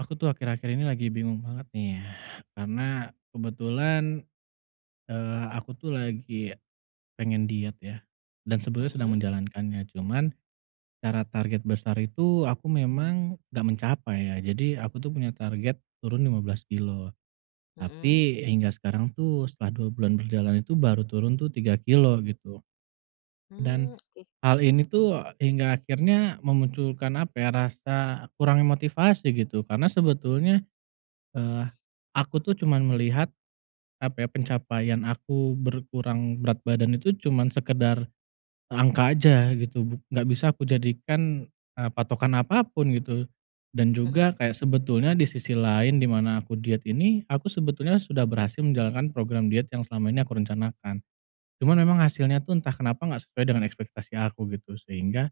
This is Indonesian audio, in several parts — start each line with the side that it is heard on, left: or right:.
right: Aku tuh akhir-akhir ini lagi bingung banget nih, karena kebetulan, eee, aku tuh lagi pengen diet ya, dan sebetulnya sedang
left: Mhm.
right: menjalankannya, cuman secara target besar itu aku memang nggak mencapai ya. Jadi aku tuh punya target turun 15 kilogram
left: Mhm.
right: tapi hingga sekarang tuh setelah dua bulan berjalan, itu baru turun tuh 3 kilogram, gitu. Dan
left: Mmm, oke.
right: hal ini tuh hingga akhirnya memunculkan apa, ya, rasa kurangnya motivasi gitu, karena sebetulnya, eee, aku tuh cuman melihat apa, ya, pencapaian aku berkurang berat badan itu cuman sekedar angka aja gitu, buk nggak bisa aku jadikan, eee, patokan apa pun, gitu, dan
left: Mhm.
right: juga kayak sebetulnya di sisi lain di mana aku diet ini, aku sebetulnya sudah berhasil menjalankan program diet yang selama ini aku rencanakan, cuman memang hasilnya tuh entah kenapa nggak sesuai dengan ekspektasi aku, gitu, sehingga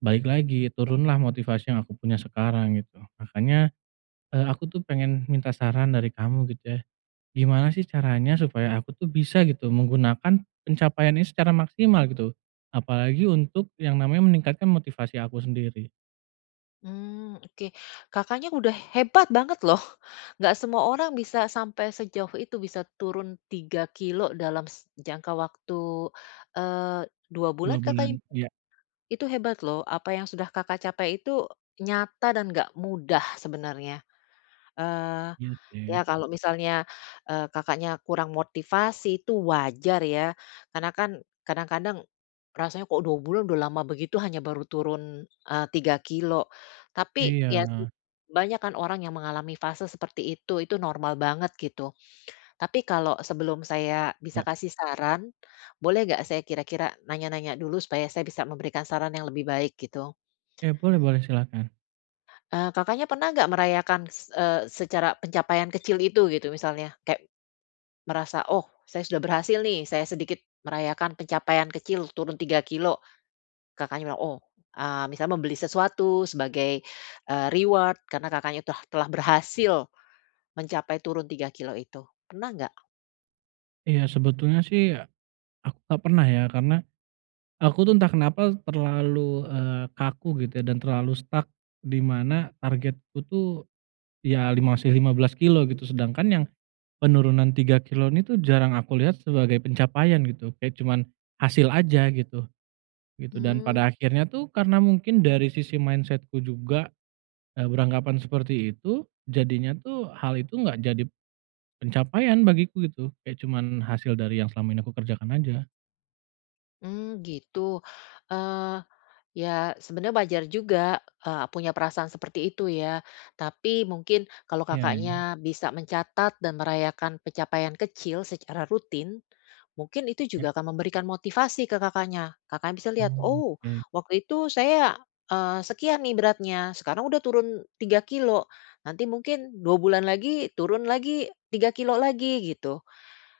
right: balik lagi, turun lah motivasi yang aku punya sekarang, gitu. Makanya, eee, aku tuh pengen minta saran dari kamu gitu, ya, gimana sih caranya supaya aku tuh bisa gitu menggunakan pencapaian ini secara maksimal, gitu, apalagi untuk yang namanya meningkatkan motivasi aku sendiri?
left: Mmm, oke. Kakaknya udah hebat banget loh, nggak semua orang bisa sampai sejauh itu bisa turun 3 kilogram dalam s jangka waktu, eee, 2
right: 2
left: bulan
right: bulan,
left: Kakak. [unintelligible]
right: iya.
left: Itu hebat loh, apa yang sudah Kakak capai itu nyata dan nggak mudah sebenarnya. Eee,
right: Iya,
left: ya,
right: sih.
left: kalau misalnya, eee, Kakaknya kurang motivasi itu wajar ya, karena kan kadang-kadang rasanya kok 2 bulan udah lama begitu, hanya baru turun, eee, 3 kilogram. Tapi, ya, sih,
right: Iya.
left: banyak kan orang yang mengalami fase seperti itu, itu normal banget, gitu. Tapi kalau sebelum saya bisa
right: Ya.
left: kasih saran, boleh nggak saya kira-kira nanya-nanya dulu supaya saya bisa memberikan saran yang lebih baik, gitu?
right: Ya, boleh boleh, silahkan.
left: Eee, Kakaknya pernah nggak merayakan s eee, secara pencapaian kecil itu, gitu, misalnya kayak merasa, "Oh, saya sudah berhasil nih, saya sedikit merayakan pencapaian kecil turun 3 kilogram." Kakaknya bilang, oh, eee, misalnya membeli sesuatu sebagai, eee, reward karena Kakaknya telah telah berhasil mencapai turun 3 kilogram itu, pernah nggak?
right: Iya, sebetulnya sih aku nggak pernah ya, karena aku tuh entah kenapa terlalu, eee, kaku gitu ya, dan terlalu stuck, di mana targetku tuh, ya, li masih 15 kilogram, gitu, sedangkan yang penurunan 3 kilogram ini tuh jarang aku lihat sebagai pencapaian gitu, kayak cuman hasil aja gitu, gitu. Dan
left: Hmm.
right: pada akhirnya tuh karena mungkin dari sisi mindset-ku juga, eee, beranggapan seperti itu, jadinya tuh hal itu nggak jadi pencapaian bagiku, gitu, kayak cuman hasil dari yang selama ini aku kerjakan aja.
left: Mmm, gitu. Eee, ya, sebenarnya wajar juga, eee, punya perasaan seperti itu ya. Tapi mungkin kalau
right: Ya.
left: Kakaknya bisa mencatat dan merayakan pencapaian kecil secara rutin, mungkin itu
right: Ya.
left: juga akan memberikan motivasi ke Kakaknya. Kakaknya bisa
right: Oh,
left: lihat, "Oh,
right: oke.
left: waktu itu saya, eee, sekian nih beratnya, sekarang udah turun 3 kilogram. Nanti mungkin 2 bulan lagi turun lagi 3 kilogram lagi." Gitu,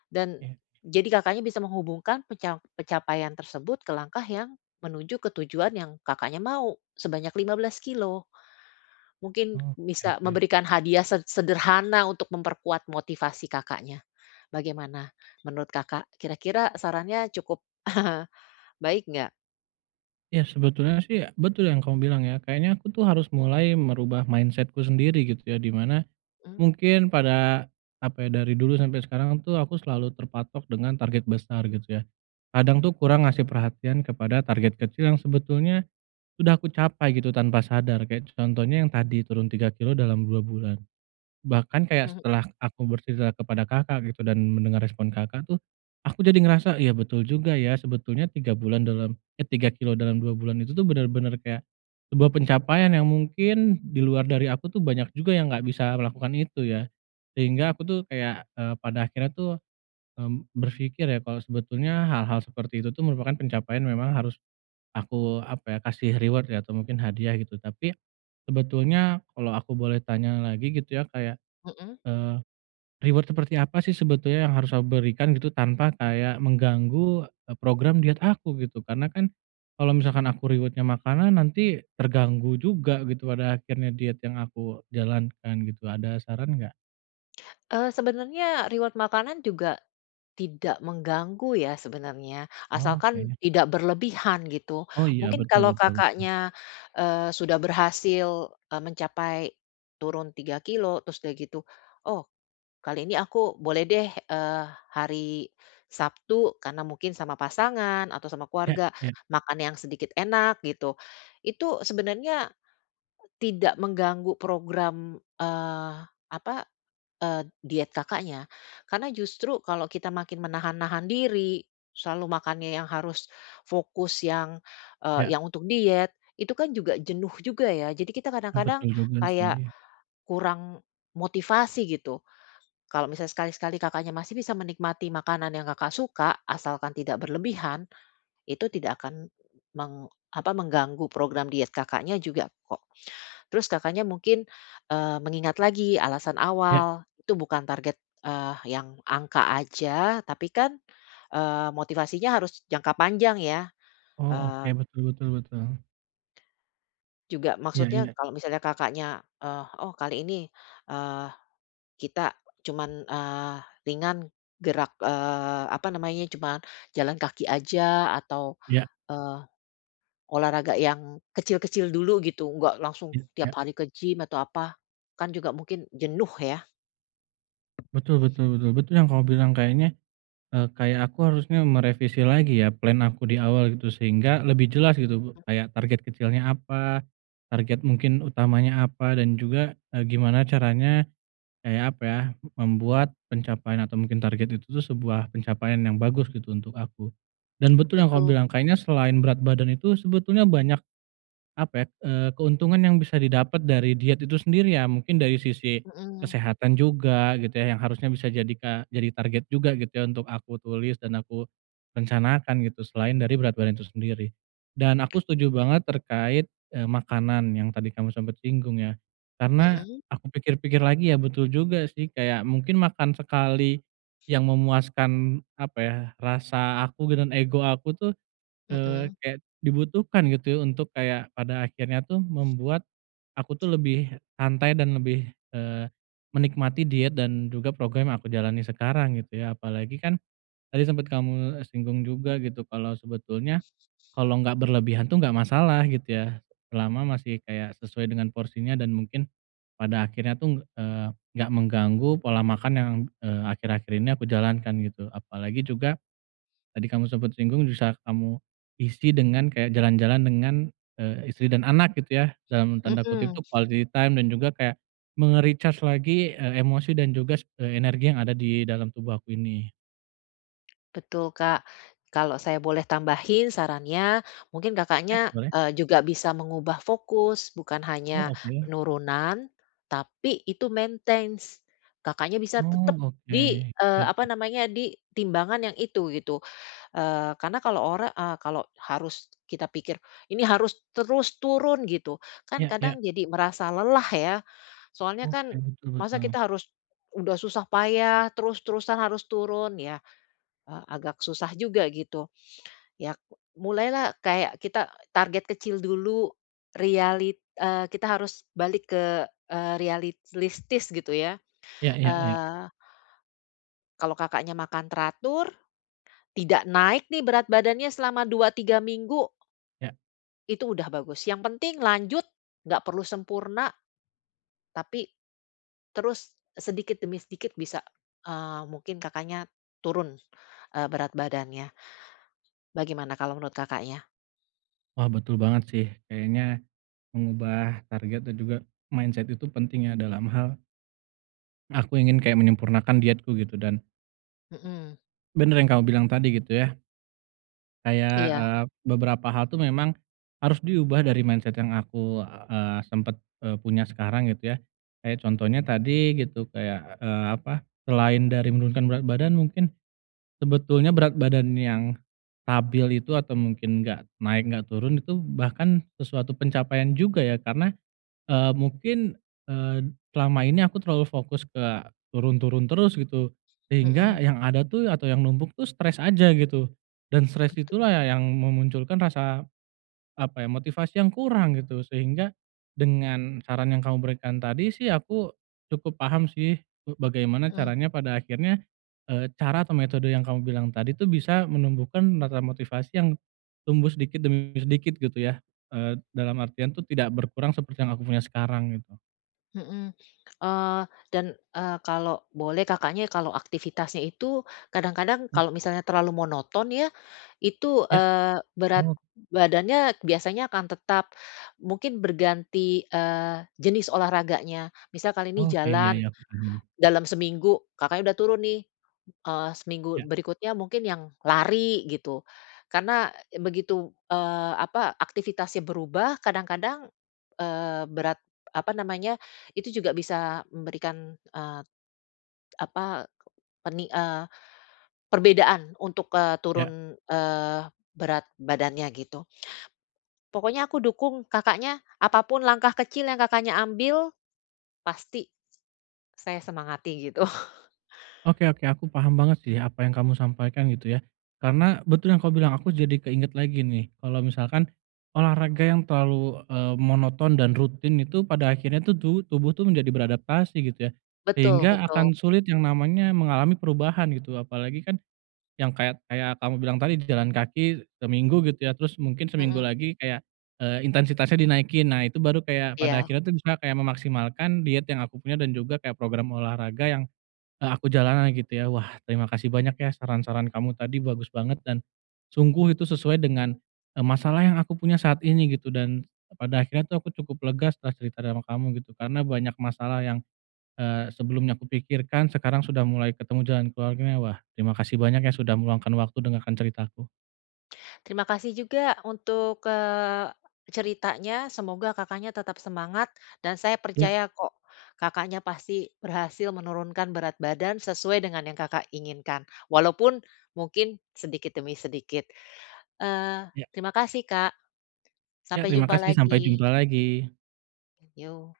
left: dan,
right: Ya.
left: jadi Kakaknya bisa menghubungkan penca pencapaian tersebut ke langkah yang menuju ke tujuan yang Kakaknya mau, sebanyak 15 kilogram. Mungkin
right: Oh, oke
left: bisa
right: oke.
left: memberikan hadiah sed sederhana untuk memperkuat motivasi Kakaknya. Bagaimana menurut Kakak, kira-kira sarannya cukup baik nggak?
right: Ya, sebetulnya sih betul yang kamu bilang, ya, kayaknya aku tuh harus mulai merubah mindset-ku sendiri gitu, ya, di mana
left: Mmm.
right: mungkin pada apa, ya, dari dulu sampai sekarang tuh aku selalu terpatok dengan target besar, gitu, ya, kadang tuh kurang ngasih perhatian kepada target kecil yang sebetulnya sudah aku capai, gitu, tanpa sadar. Kayak contohnya yang tadi turun 3 kilogram dalam 2 bulan, bahkan kayak
left: Mhm.
right: setelah aku bercerita kepada Kakak, gitu, dan mendengar respon Kakak tuh aku jadi ngerasa, iya, betul juga, ya sebetulnya 3 bulan dalam eh, 3 kilogram dalam 2 bulan itu tuh bener-bener kayak sebuah pencapaian yang mungkin di luar dari aku tuh banyak juga yang nggak bisa melakukan itu ya. Sehingga aku tuh kayak, eee, pada akhirnya tuh, mmm, berfikir ya kalau sebetulnya hal-hal seperti itu tuh merupakan pencapaian, memang harus aku apa, ya, kasih reward, ya, atau mungkin hadiah, gitu. Tapi sebetulnya kalau aku boleh tanya lagi gitu, ya, kayak,
left: Mhm.
right: eee, reward seperti apa sih sebetulnya yang harus aku berikan, gitu, tanpa kayak mengganggu, eee, program diet aku, gitu? Karena kan kalau misalkan aku reward-nya makanan, nanti terganggu juga gitu pada akhirnya diet yang aku jalankan, gitu, ada saran nggak?
left: Eee, sebenarnya reward makanan juga tidak mengganggu ya sebenarnya, asalkan
right: Oke.
left: tidak berlebihan, gitu.
right: Oh, iya,
left: Mungkin
right: betul
left: kalau
right: betul.
left: Kakaknya, eee, sudah berhasil, eee, mencapai turun 3 kilogram terus udah, gitu, "Oh, kali ini aku boleh deh, eee, hari Sabtu, karena mungkin sama pasangan atau sama
right: Ya
left: keluarga
right: ya.
left: makan yang sedikit enak." Gitu, itu sebenarnya tidak mengganggu program, eee, apa, eee, diet Kakaknya, karena justru kalau kita makin menahan-nahan diri, selalu makannya yang harus fokus yang, eee,
right: Ya.
left: yang untuk diet, itu kan juga jenuh juga ya, jadi kita
right: Eee,
left: kadang-kadang
right: betul juga
left: kayak
right: sih.
left: kurang motivasi, gitu. Kalau misal sekali-sekali Kakaknya masih bisa menikmati makanan yang Kakak suka asalkan tidak berlebihan, itu tidak akan meng apa, mengganggu program diet Kakaknya juga kok. Terus Kakaknya mungkin, eee, mengingat lagi alasan
right: Ya.
left: awal itu bukan target, eee, yang angka aja tapi kan, eee, motivasinya harus jangka panjang ya,
right: Oh, oke,
left: eee
right: betul betul betul.
left: juga
right: Iya
left: maksudnya
right: iya.
left: kalau misalnya Kakaknya, eee, oh, kali ini, eee, kita cuman, eee, ringan, gerak, eee, apa namanya, cuman jalan kaki aja atau,
right: Iya.
left: eee, olahraga yang kecil-kecil dulu, gitu, nggak langsung
right: Ya ya.
left: tiap hari ke gym atau apa, kan juga mungkin jenuh, ya.
right: Betul betul betul betul yang kamu bilang kayaknya, eee, kayak aku harusnya merevisi lagi ya plan aku di awal, gitu, sehingga lebih jelas, gitu, kayak target kecilnya apa, target mungkin utamanya apa, dan juga, eee, gimana caranya kayak apa, ya, membuat pencapaian atau mungkin target itu tuh sebuah pencapaian yang bagus, gitu, untuk aku. Dan betul yang kau
left: Betul.
right: bilang, kayaknya selain berat badan itu sebetulnya banyak apa, ya, eee, keuntungan yang bisa didapat dari diet itu sendiri, ya, mungkin dari sisi
left: Mhm.
right: kesehatan juga, gitu ya, yang harusnya bisa jadi ka jadi target juga, gitu ya, untuk aku tulis dan aku rencanakan, gitu, selain dari berat badan itu sendiri. Dan aku setuju banget terkait, eee, makanan yang tadi kamu sempat singgung, ya, karena
left: Mhm.
right: aku pikir-pikir lagi, ya, betul juga sih, kayak mungkin makan sekali yang memuaskan, apa ya, rasa aku gitu, dan ego aku tuh, eee,
left: Mhm.
right: kayak dibutuhkan, gitu, untuk kayak pada akhirnya tuh membuat aku tuh lebih santai dan lebih, eee, menikmati diet dan juga program yang aku jalani sekarang gitu ya, apalagi kan tadi sempat kamu, eee, singgung juga, gitu, kalau sebetulnya kalau nggak berlebihan tuh nggak masalah, gitu ya, selama masih kayak sesuai dengan porsinya, dan mungkin pada akhirnya tuh ng eee, nggak mengganggu pola makan yang, eee, akhir-akhir ini aku jalankan, gitu. Apalagi juga tadi kamu sempet singgung, bisa kamu isi dengan kayak jalan-jalan dengan, eee, istri dan anak, gitu ya, dalam tanda kutip
left: Mhm.
right: tuh "quality time" dan juga kayak me-recharge lagi, eee, emosi dan juga s eee, energi yang ada di dalam tubuh aku ini.
left: Betul, Kak. Kalau saya boleh tambahin sarannya, mungkin
right: Ya,
left: Kakaknya,
right: boleh.
left: eee, juga bisa mengubah fokus, bukan hanya
right: Oh, oke.
left: penurunan, tapi itu maintains. Kakaknya bisa
right: Oh,
left: tetap di
right: oke,
left: eee,
right: ya.
left: apa namanya, di timbangan yang itu, gitu. Eee, karena kalau ora eee, kalau harus kita pikir, ini harus terus turun, gitu, kan
right: Ya ya.
left: kadang jadi merasa lelah ya. Soalnya
right: Oke,
left: kan
right: betul
left: masa
right: betul.
left: kita harus udah susah payah terus-terusan harus turun, ya, eee, agak susah juga, gitu. Ya, mulai lah kayak kita target kecil dulu, realit eee, kita harus balik ke eee, realistis, gitu ya,
right: Ya ya ya.
left: eee Kalau Kakaknya makan teratur, tidak naik nih berat badannya selama 2, 3 minggu
right: Ya.
left: itu udah bagus, yang penting lanjut, nggak perlu sempurna tapi terus sedikit demi sedikit bisa, eee, mungkin Kakaknya turun, eee, berat badannya. Bagaimana kalau menurut Kakaknya?
right: Wah, betul banget sih, kayaknya mengubah target dan juga mindset itu penting ya dalam hal aku ingin kayak menyempurnakan dietku gitu dan,
left: Mhm.
right: bener yang kamu bilang tadi, gitu ya. Kayak,
left: Iya.
right: eee, beberapa hal tuh memang harus diubah, dari mindset yang aku, eee, sempat, eee, punya sekarang, gitu ya. Kayak contohnya tadi gitu, kayak, eee, apa, selain dari menurunkan berat badan, mungkin sebetulnya berat badan yang stabil itu atau mungkin nggak naik, nggak turun, itu bahkan sesuatu pencapaian juga, ya, karena, eee, mungkin, eee, selama ini aku terlalu fokus ke turun-turun terus, gitu, sehingga
left: Mhm.
right: yang ada tuh atau yang numpuk tuh stres aja, gitu, dan stres itu
left: Betu
right: lah ya yang memunculkan rasa apa, ya, motivasi yang kurang, gitu, sehingga dengan saran yang kamu berikan tadi sih aku cukup paham sih be bagaimana
left: Mmm.
right: caranya pada akhirnya, eee, cara atau metode yang kamu bilang tadi tuh bisa menumbuhkan, menata motivasi yang tumbuh sedikit demi sedikit, gitu ya, eee, dalam artian tuh tidak berkurang seperti yang aku punya sekarang, gitu.
left: Mhm. Eee, dan, eee, kalau boleh Kakaknya kalau aktivitasnya itu kadang-kadang
right: Ya.
left: kalau misalnya terlalu monoton ya, itu,
right: Ya,
left: eee, berat
right: oh.
left: badannya biasanya akan tetap. Mungkin berganti, eee, jenis olahraganya, misal kali ini
right: Oke, iya
left: jalan,
right: iya, aku paham.
left: dalam seminggu Kakaknya udah turun nih, eee, seminggu
right: Ya.
left: berikutnya mungkin yang lari gitu, karena begitu, eee, apa, aktivitasnya berubah, kadang-kadang, eee, berat apa namanya, itu juga bisa memberikan, eee, apa, peni eee, perbedaan untuk, eee,
right: Ya.
left: turun, eee, berat badannya, gitu. Pokoknya aku dukung Kakaknya, apa pun langkah kecil yang Kakaknya ambil, pasti saya semangati gitu.
right: Oke oke, aku paham banget sih apa yang kamu sampaikan, gitu ya. Karena betul yang kamu bilang, aku jadi keinget lagi nih kalau misalkan olahraga yang terlalu, eee, monoton dan rutin itu pada akhirnya tuh tubu tubuh tuh menjadi beradaptasi, gitu ya.
left: Betul
right: Sehingga
left: betul.
right: akan sulit yang namanya mengalami perubahan gitu, apalagi kan yang kayak kayak kamu bilang tadi, di jalan kaki seminggu gitu, ya, terus mungkin seminggu
left: Mhm.
right: lagi kayak, eee, intensitasnya dinaikin, nah, itu baru kayak pada
left: Iya.
right: akhirnya tuh bisa kayak memaksimalkan diet yang aku punya dan juga kayak program olahraga yang, eee, aku jalani, gitu ya. Wah, terima kasih banyak, ya, saran-saran kamu tadi bagus banget dan sungguh itu sesuai dengan, eee, masalah yang aku punya saat ini, gitu, dan pada akhirnya tuh aku cukup lega setelah cerita dengan kamu, gitu, karena banyak masalah yang, eee, sebelumnya aku pikirkan sekarang sudah mulai ketemu jalan keluarnya. Wah, terima kasih banyak, ya, sudah meluangkan waktu dengarkan ceritaku.
left: Terima kasih juga untuk, eee, ceritanya, semoga Kakaknya tetap semangat dan saya
right: Ya.
left: percaya kok Kakaknya pasti berhasil menurunkan berat badan sesuai dengan yang Kakak inginkan, walaupun mungkin sedikit demi sedikit, eee,
right: Ya.
left: terima kasih, Kak.
right: Ya,
left: Sampai
right: terima
left: jumpa
right: kasih, sampai
left: lagi.
right: jumpa lagi.
left: Yo.